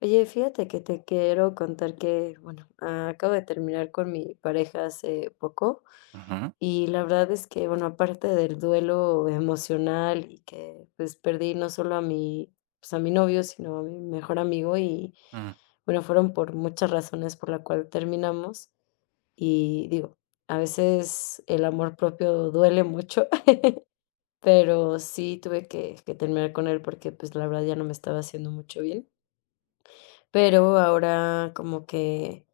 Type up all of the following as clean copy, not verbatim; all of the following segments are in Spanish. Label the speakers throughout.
Speaker 1: Oye, fíjate que te quiero contar que, bueno, acabo de terminar con mi pareja hace poco
Speaker 2: Ujú,
Speaker 1: y la verdad es que, bueno, aparte del duelo emocional y que pues perdí no solo a mi, pues a mi novio, sino a mi mejor amigo y
Speaker 2: mm,
Speaker 1: bueno, fueron por muchas razones por la cual terminamos y digo, a veces el amor propio duele mucho, pero sí tuve que terminar con él porque pues la verdad ya no me estaba haciendo mucho bien, pero ahora como que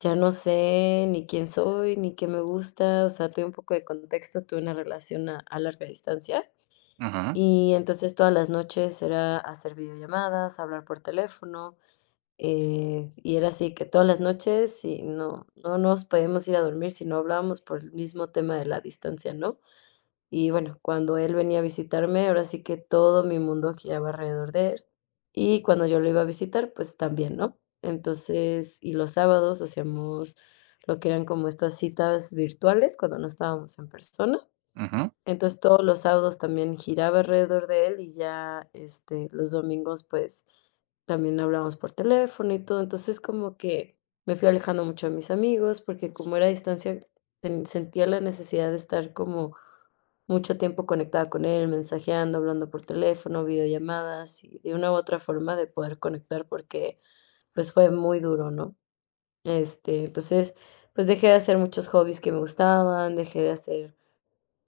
Speaker 1: ya no sé ni quién soy, ni qué me gusta. O sea, tuve un poco de contexto, tuve una relación a larga distancia,
Speaker 2: ujú,
Speaker 1: y entonces todas las noches era hacer videollamadas, hablar por teléfono, y era así que todas las noches y no nos podíamos ir a dormir si no hablábamos por el mismo tema de la distancia, ¿no? Y bueno, cuando él venía a visitarme, ahora sí que todo mi mundo giraba alrededor de él. Y cuando yo lo iba a visitar, pues también, ¿no? Entonces, y los sábados hacíamos lo que eran como estas citas virtuales cuando no estábamos en persona.
Speaker 2: ujú,
Speaker 1: Entonces, todos los sábados también giraba alrededor de él y ya, este, los domingos, pues, también hablábamos por teléfono y todo. Entonces, como que me fui alejando mucho de mis amigos, porque como era a distancia, ten sentía la necesidad de estar como mucho tiempo conectada con él, mensajeando, hablando por teléfono, videollamadas, y de una u otra forma de poder conectar, porque, pues, fue muy duro, ¿no? Este, entonces, pues, dejé de hacer muchos hobbies que me gustaban, dejé de hacer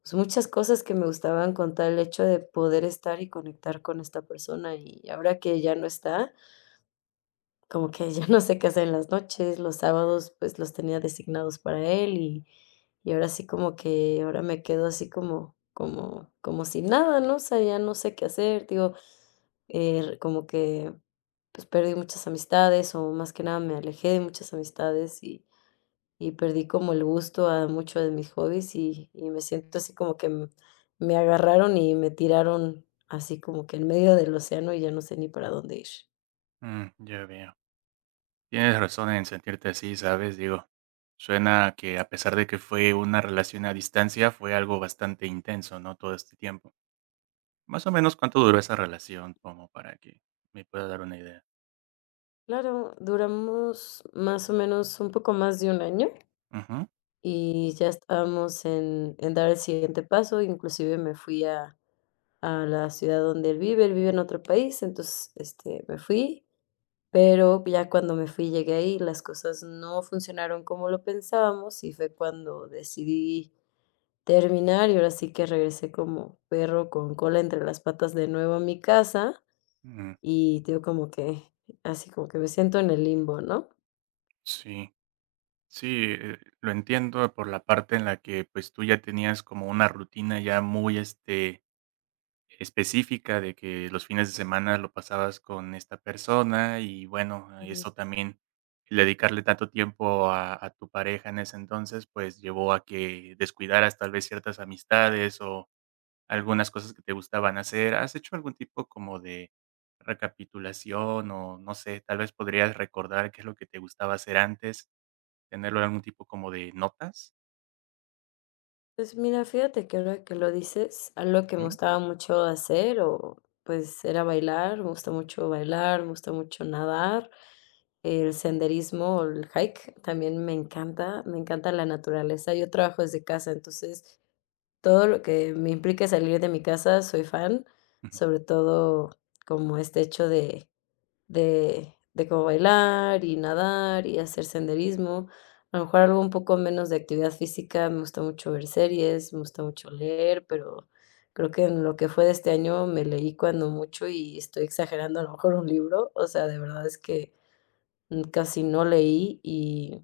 Speaker 1: pues, muchas cosas que me gustaban con tal hecho de poder estar y conectar con esta persona, y ahora que ya no está, como que ya no sé qué hacer en las noches, los sábados, pues, los tenía designados para él, y ahora sí como que ahora me quedo así como como sin nada, ¿no? O sea, ya no sé qué hacer, digo, como que, pues, perdí muchas amistades, o más que nada me alejé de muchas amistades, y perdí como el gusto a muchos de mis hobbies y me siento así como que m me agarraron y me tiraron así como que en medio del océano y ya no sé ni para dónde ir.
Speaker 2: mm, ya veo. Tienes razón en sentirte así, ¿sabes? Digo, suena que a pesar de que fue una relación a distancia, fue algo bastante intenso, ¿no? Todo este tiempo. Más o menos, ¿cuánto duró
Speaker 1: Sí.
Speaker 2: esa relación? Como para que me pueda dar una idea.
Speaker 1: Claro, duramos más o menos un poco más de un año
Speaker 2: Ujú,
Speaker 1: y ya estábamos en dar el siguiente paso, inclusive me fui a la ciudad donde él vive en otro país, entonces, este, me fui. Pero ya cuando me fui, llegué ahí, las cosas no funcionaron como lo pensábamos y fue cuando decidí terminar y ahora sí que regresé como perro con cola entre las patas de nuevo a mi casa
Speaker 2: mm,
Speaker 1: y te digo como que así como que me siento en el limbo, ¿no?
Speaker 2: sí, sí, lo entiendo por la parte en la que pues tú ya tenías como una rutina ya muy, específica de que los fines de semana lo pasabas con esta persona y bueno, eso también, el dedicarle tanto tiempo a tu pareja en ese entonces, pues llevó a que descuidaras tal vez ciertas amistades o algunas cosas que te gustaban hacer. ¿Has hecho algún tipo como de recapitulación o no sé, tal vez podrías recordar qué es lo que te gustaba hacer antes, tenerlo en algún tipo como de notas?
Speaker 1: Pues mira, fíjate que ahora que lo dices, algo que me
Speaker 2: ¿Mm?
Speaker 1: gustaba mucho hacer o pues era bailar, me gusta mucho bailar, me gusta mucho nadar, el senderismo, o el hike, también me encanta la naturaleza. Yo trabajo desde casa, entonces todo lo que me implica salir de mi casa, soy fan, sobre todo como este hecho de como bailar y nadar y hacer senderismo. A lo mejor algo un poco menos de actividad física, me gusta mucho ver series, me gusta mucho leer, pero creo que en lo que fue de este año me leí cuando mucho y estoy exagerando, a lo mejor un libro, o sea, de verdad es que, casi no leí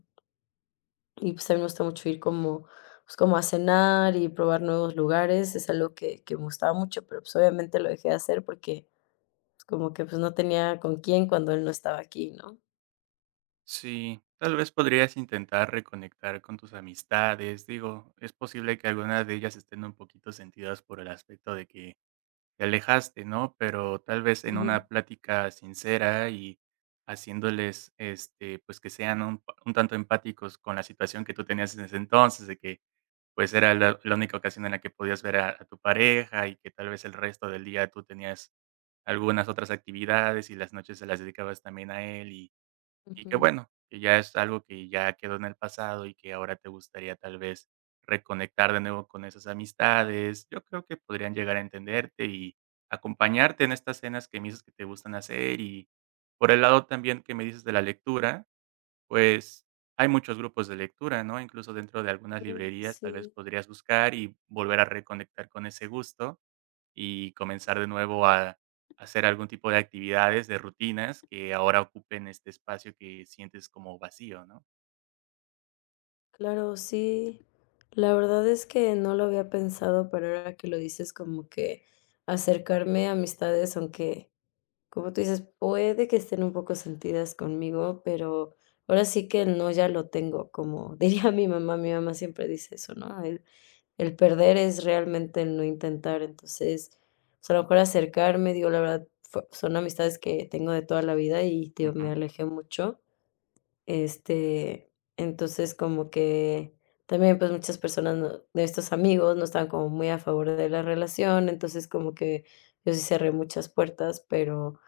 Speaker 1: y, pues, a mí me gusta mucho ir como, pues, como a cenar y probar nuevos lugares, es algo que me gustaba mucho, pero, pues, obviamente lo dejé de hacer porque, pues, como que, pues, no tenía con quién cuando él no estaba aquí, ¿no?
Speaker 2: Sí, tal vez podrías intentar reconectar con tus amistades. Digo, es posible que algunas de ellas estén un poquito sentidas por el aspecto de que te alejaste, ¿no? Pero tal vez en
Speaker 1: Ujú,
Speaker 2: una plática sincera y haciéndoles, pues que sean un, pa- un tanto empáticos con la situación que tú tenías en ese entonces, de que pues era la, la única ocasión en la que podías ver a tu pareja y que tal vez el resto del día tú tenías algunas otras actividades y las noches se las dedicabas también a él y que
Speaker 1: ujú.
Speaker 2: bueno, que ya es algo que ya quedó en el pasado y que ahora te gustaría tal vez reconectar de nuevo con esas amistades. Yo creo que podrían llegar a entenderte y acompañarte en estas cenas que me dices que te gustan hacer. Y por el lado también que me dices de la lectura, pues hay muchos grupos de lectura, ¿no? Incluso dentro de algunas
Speaker 1: Mm,
Speaker 2: librerías tal vez
Speaker 1: sí,
Speaker 2: podrías buscar y volver a reconectar con ese gusto y comenzar de nuevo a hacer algún tipo de actividades, de rutinas que ahora ocupen este espacio que sientes como vacío, ¿no?
Speaker 1: claro, sí. La verdad es que no lo había pensado, pero ahora que lo dices, como que acercarme a amistades, aunque, como tú dices, puede que estén un poco sentidas conmigo, pero ahora sí que el no ya lo tengo, como diría mi mamá siempre dice eso, ¿no? El perder es realmente el no intentar, entonces, o sea, a lo mejor acercarme, digo, la verdad, fue- son amistades que tengo de toda la vida y, tío, me
Speaker 2: Ujú,
Speaker 1: alejé mucho. Este, entonces como que también, pues, muchas personas no de estos amigos no estaban como muy a favor de la relación, entonces como que yo sí cerré muchas puertas, pero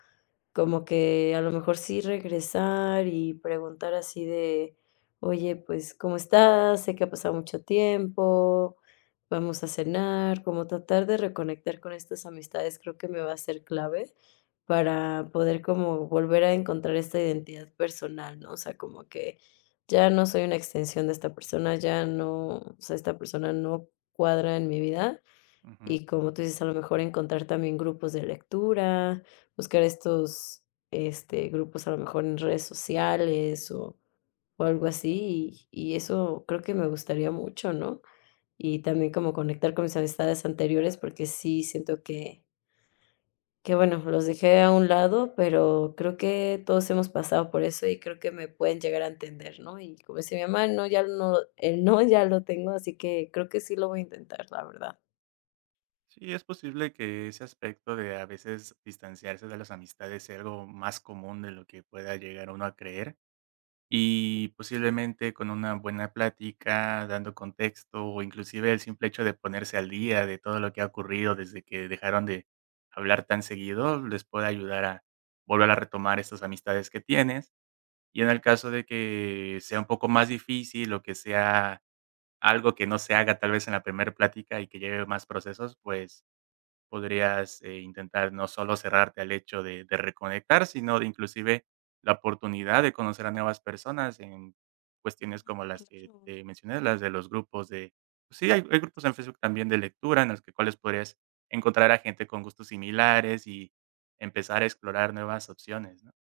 Speaker 1: como que a lo mejor sí regresar y preguntar así de: "Oye, pues, ¿cómo estás? Sé que ha pasado mucho tiempo, vamos a cenar", como tratar de reconectar con estas amistades, creo que me va a ser clave para poder como volver a encontrar esta identidad personal, ¿no? O sea, como que ya no soy una extensión de esta persona, ya no, o sea, esta persona no cuadra en mi vida
Speaker 2: ujú.
Speaker 1: y como tú dices, a lo mejor encontrar también grupos de lectura, buscar estos, este, grupos a lo mejor en redes sociales o algo así, y eso creo que me gustaría mucho, ¿no? Y también como conectar con mis amistades anteriores, porque sí siento que bueno, los dejé a un lado, pero creo que todos hemos pasado por eso y creo que me pueden llegar a entender, ¿no? Y como dice mi mamá, no, ya no, el no ya lo tengo, así que creo que sí lo voy a intentar, la verdad.
Speaker 2: Sí, es posible que ese aspecto de a veces distanciarse de las amistades sea algo más común de lo que pueda llegar uno a creer. Y posiblemente con una buena plática, dando contexto, o inclusive el simple hecho de ponerse al día de todo lo que ha ocurrido desde que dejaron de hablar tan seguido, les puede ayudar a volver a retomar estas amistades que tienes. Y en el caso de que sea un poco más difícil o que sea algo que no se haga tal vez en la primera plática y que lleve más procesos, pues podrías intentar no solo cerrarte al hecho de reconectar, sino de inclusive la oportunidad de conocer a nuevas personas en cuestiones como
Speaker 1: Ah,
Speaker 2: las que
Speaker 1: claro.
Speaker 2: te mencioné, las de los grupos de pues sí, hay grupos en Facebook también de lectura en los que cuales podrías encontrar a gente con gustos similares y empezar a explorar nuevas opciones, ¿no?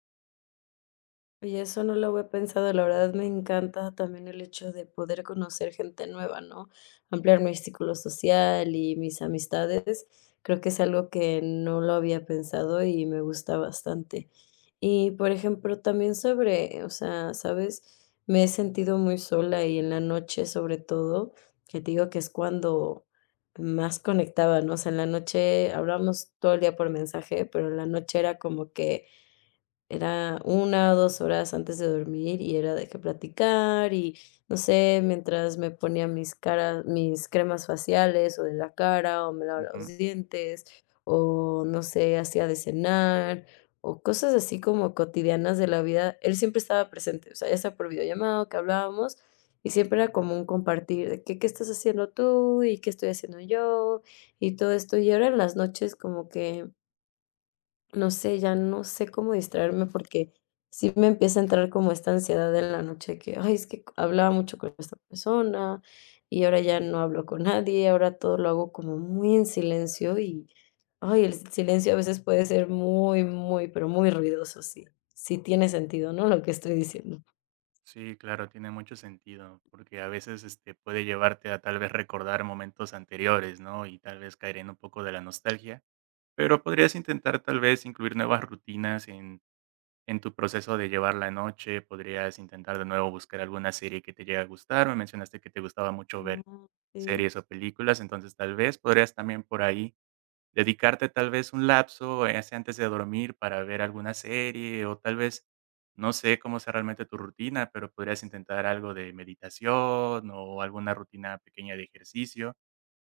Speaker 1: Oye, eso no lo había pensado, la verdad me encanta también el hecho de poder conocer gente nueva, ¿no? Ampliar mi círculo social y mis amistades, creo que es algo que no lo había pensado y me gusta bastante. Y, por ejemplo, también sobre, o sea, ¿sabes? Me he sentido muy sola y en la noche, sobre todo, que te digo que es cuando más conectaba, ¿no? O sea, en la noche hablábamos todo el día por mensaje, pero en la noche era como que era una o dos horas antes de dormir y era de que platicar y, no sé, mientras me ponía mis caras, mis cremas faciales o de la cara o me lavaba los
Speaker 2: Ujú.
Speaker 1: dientes o, no sé, hacía de cenar o cosas así como cotidianas de la vida. Él siempre estaba presente, o sea, ya sea por videollamado que hablábamos y siempre era como un compartir de que, qué estás haciendo tú y qué estoy haciendo yo y todo esto. Y ahora en las noches como que no sé, ya no sé cómo distraerme porque sí me empieza a entrar como esta ansiedad en la noche que, ay, es que hablaba mucho con esta persona y ahora ya no hablo con nadie, ahora todo lo hago como muy en silencio y, ay, el silencio a veces puede ser muy, muy, pero muy ruidoso, sí. Sí tiene sentido, ¿no? Lo que estoy diciendo.
Speaker 2: Sí, claro, tiene mucho sentido, porque a veces, puede llevarte a tal vez recordar momentos anteriores, ¿no? Y tal vez caer en un poco de la nostalgia. Pero podrías intentar tal vez incluir nuevas rutinas en tu proceso de llevar la noche, podrías intentar de nuevo buscar alguna serie que te llegue a gustar, me mencionaste que te gustaba mucho ver
Speaker 1: Mm, sí.
Speaker 2: series o películas, entonces tal vez podrías también por ahí dedicarte tal vez un lapso, sea antes de dormir para ver alguna serie o tal vez, no sé cómo sea realmente tu rutina, pero podrías intentar algo de meditación o alguna rutina pequeña de ejercicio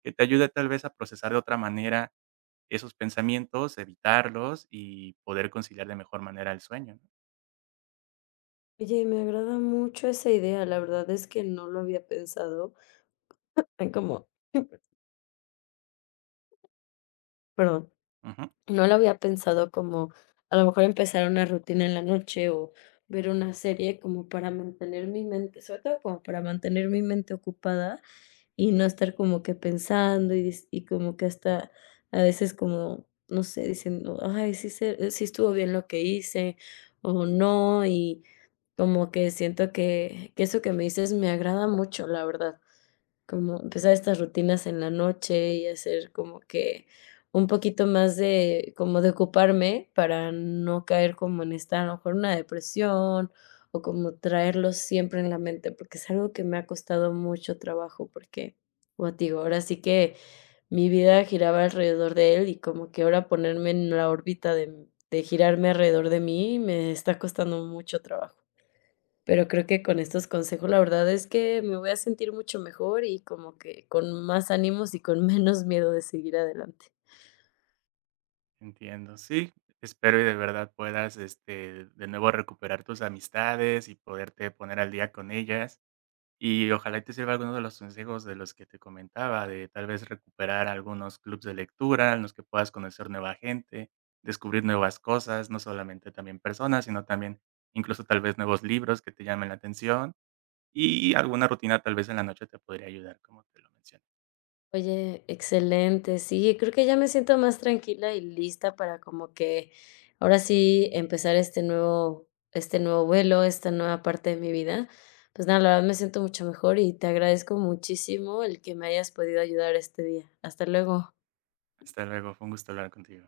Speaker 2: que te ayude tal vez a procesar de otra manera esos pensamientos, evitarlos y poder conciliar de mejor manera el sueño, ¿no?
Speaker 1: Oye, me agrada mucho esa idea, la verdad es que no lo había pensado. Ay, como, perdón.
Speaker 2: Ujú,
Speaker 1: No lo había pensado como a lo mejor empezar una rutina en la noche o ver una serie como para mantener mi mente, sobre todo como para mantener mi mente ocupada y no estar como que pensando y, dis- y como que hasta a veces como, no sé, diciendo, ay, sí, se, sí estuvo bien lo que hice o no, y como que siento que eso que me dices me agrada mucho, la verdad. Como empezar estas rutinas en la noche y hacer como que un poquito más de como de ocuparme para no caer como en esta, a lo mejor, una depresión o como traerlo siempre en la mente, porque es algo que me ha costado mucho trabajo, porque, como te digo, ahora sí que mi vida giraba alrededor de él y como que ahora ponerme en la órbita de girarme alrededor de mí me está costando mucho trabajo. Pero creo que con estos consejos, la verdad es que me voy a sentir mucho mejor y como que con más ánimos y con menos miedo de seguir adelante.
Speaker 2: entiendo. Sí, espero y de verdad puedas, de nuevo recuperar tus amistades y poderte poner al día con ellas. Y ojalá y te sirva alguno de los consejos de los que te comentaba, de tal vez recuperar algunos clubs de lectura en los que puedas conocer nueva gente, descubrir nuevas cosas, no solamente también personas, sino también incluso tal vez nuevos libros que te llamen la atención y alguna rutina tal vez en la noche te podría ayudar, como te lo mencioné.
Speaker 1: Oye, excelente. Sí, creo que ya me siento más tranquila y lista para como que ahora sí empezar este nuevo vuelo, esta nueva parte de mi vida. Pues nada, la verdad me siento mucho mejor y te agradezco muchísimo el que me hayas podido ayudar este día. Hasta luego.
Speaker 2: Hasta luego, fue un gusto hablar contigo.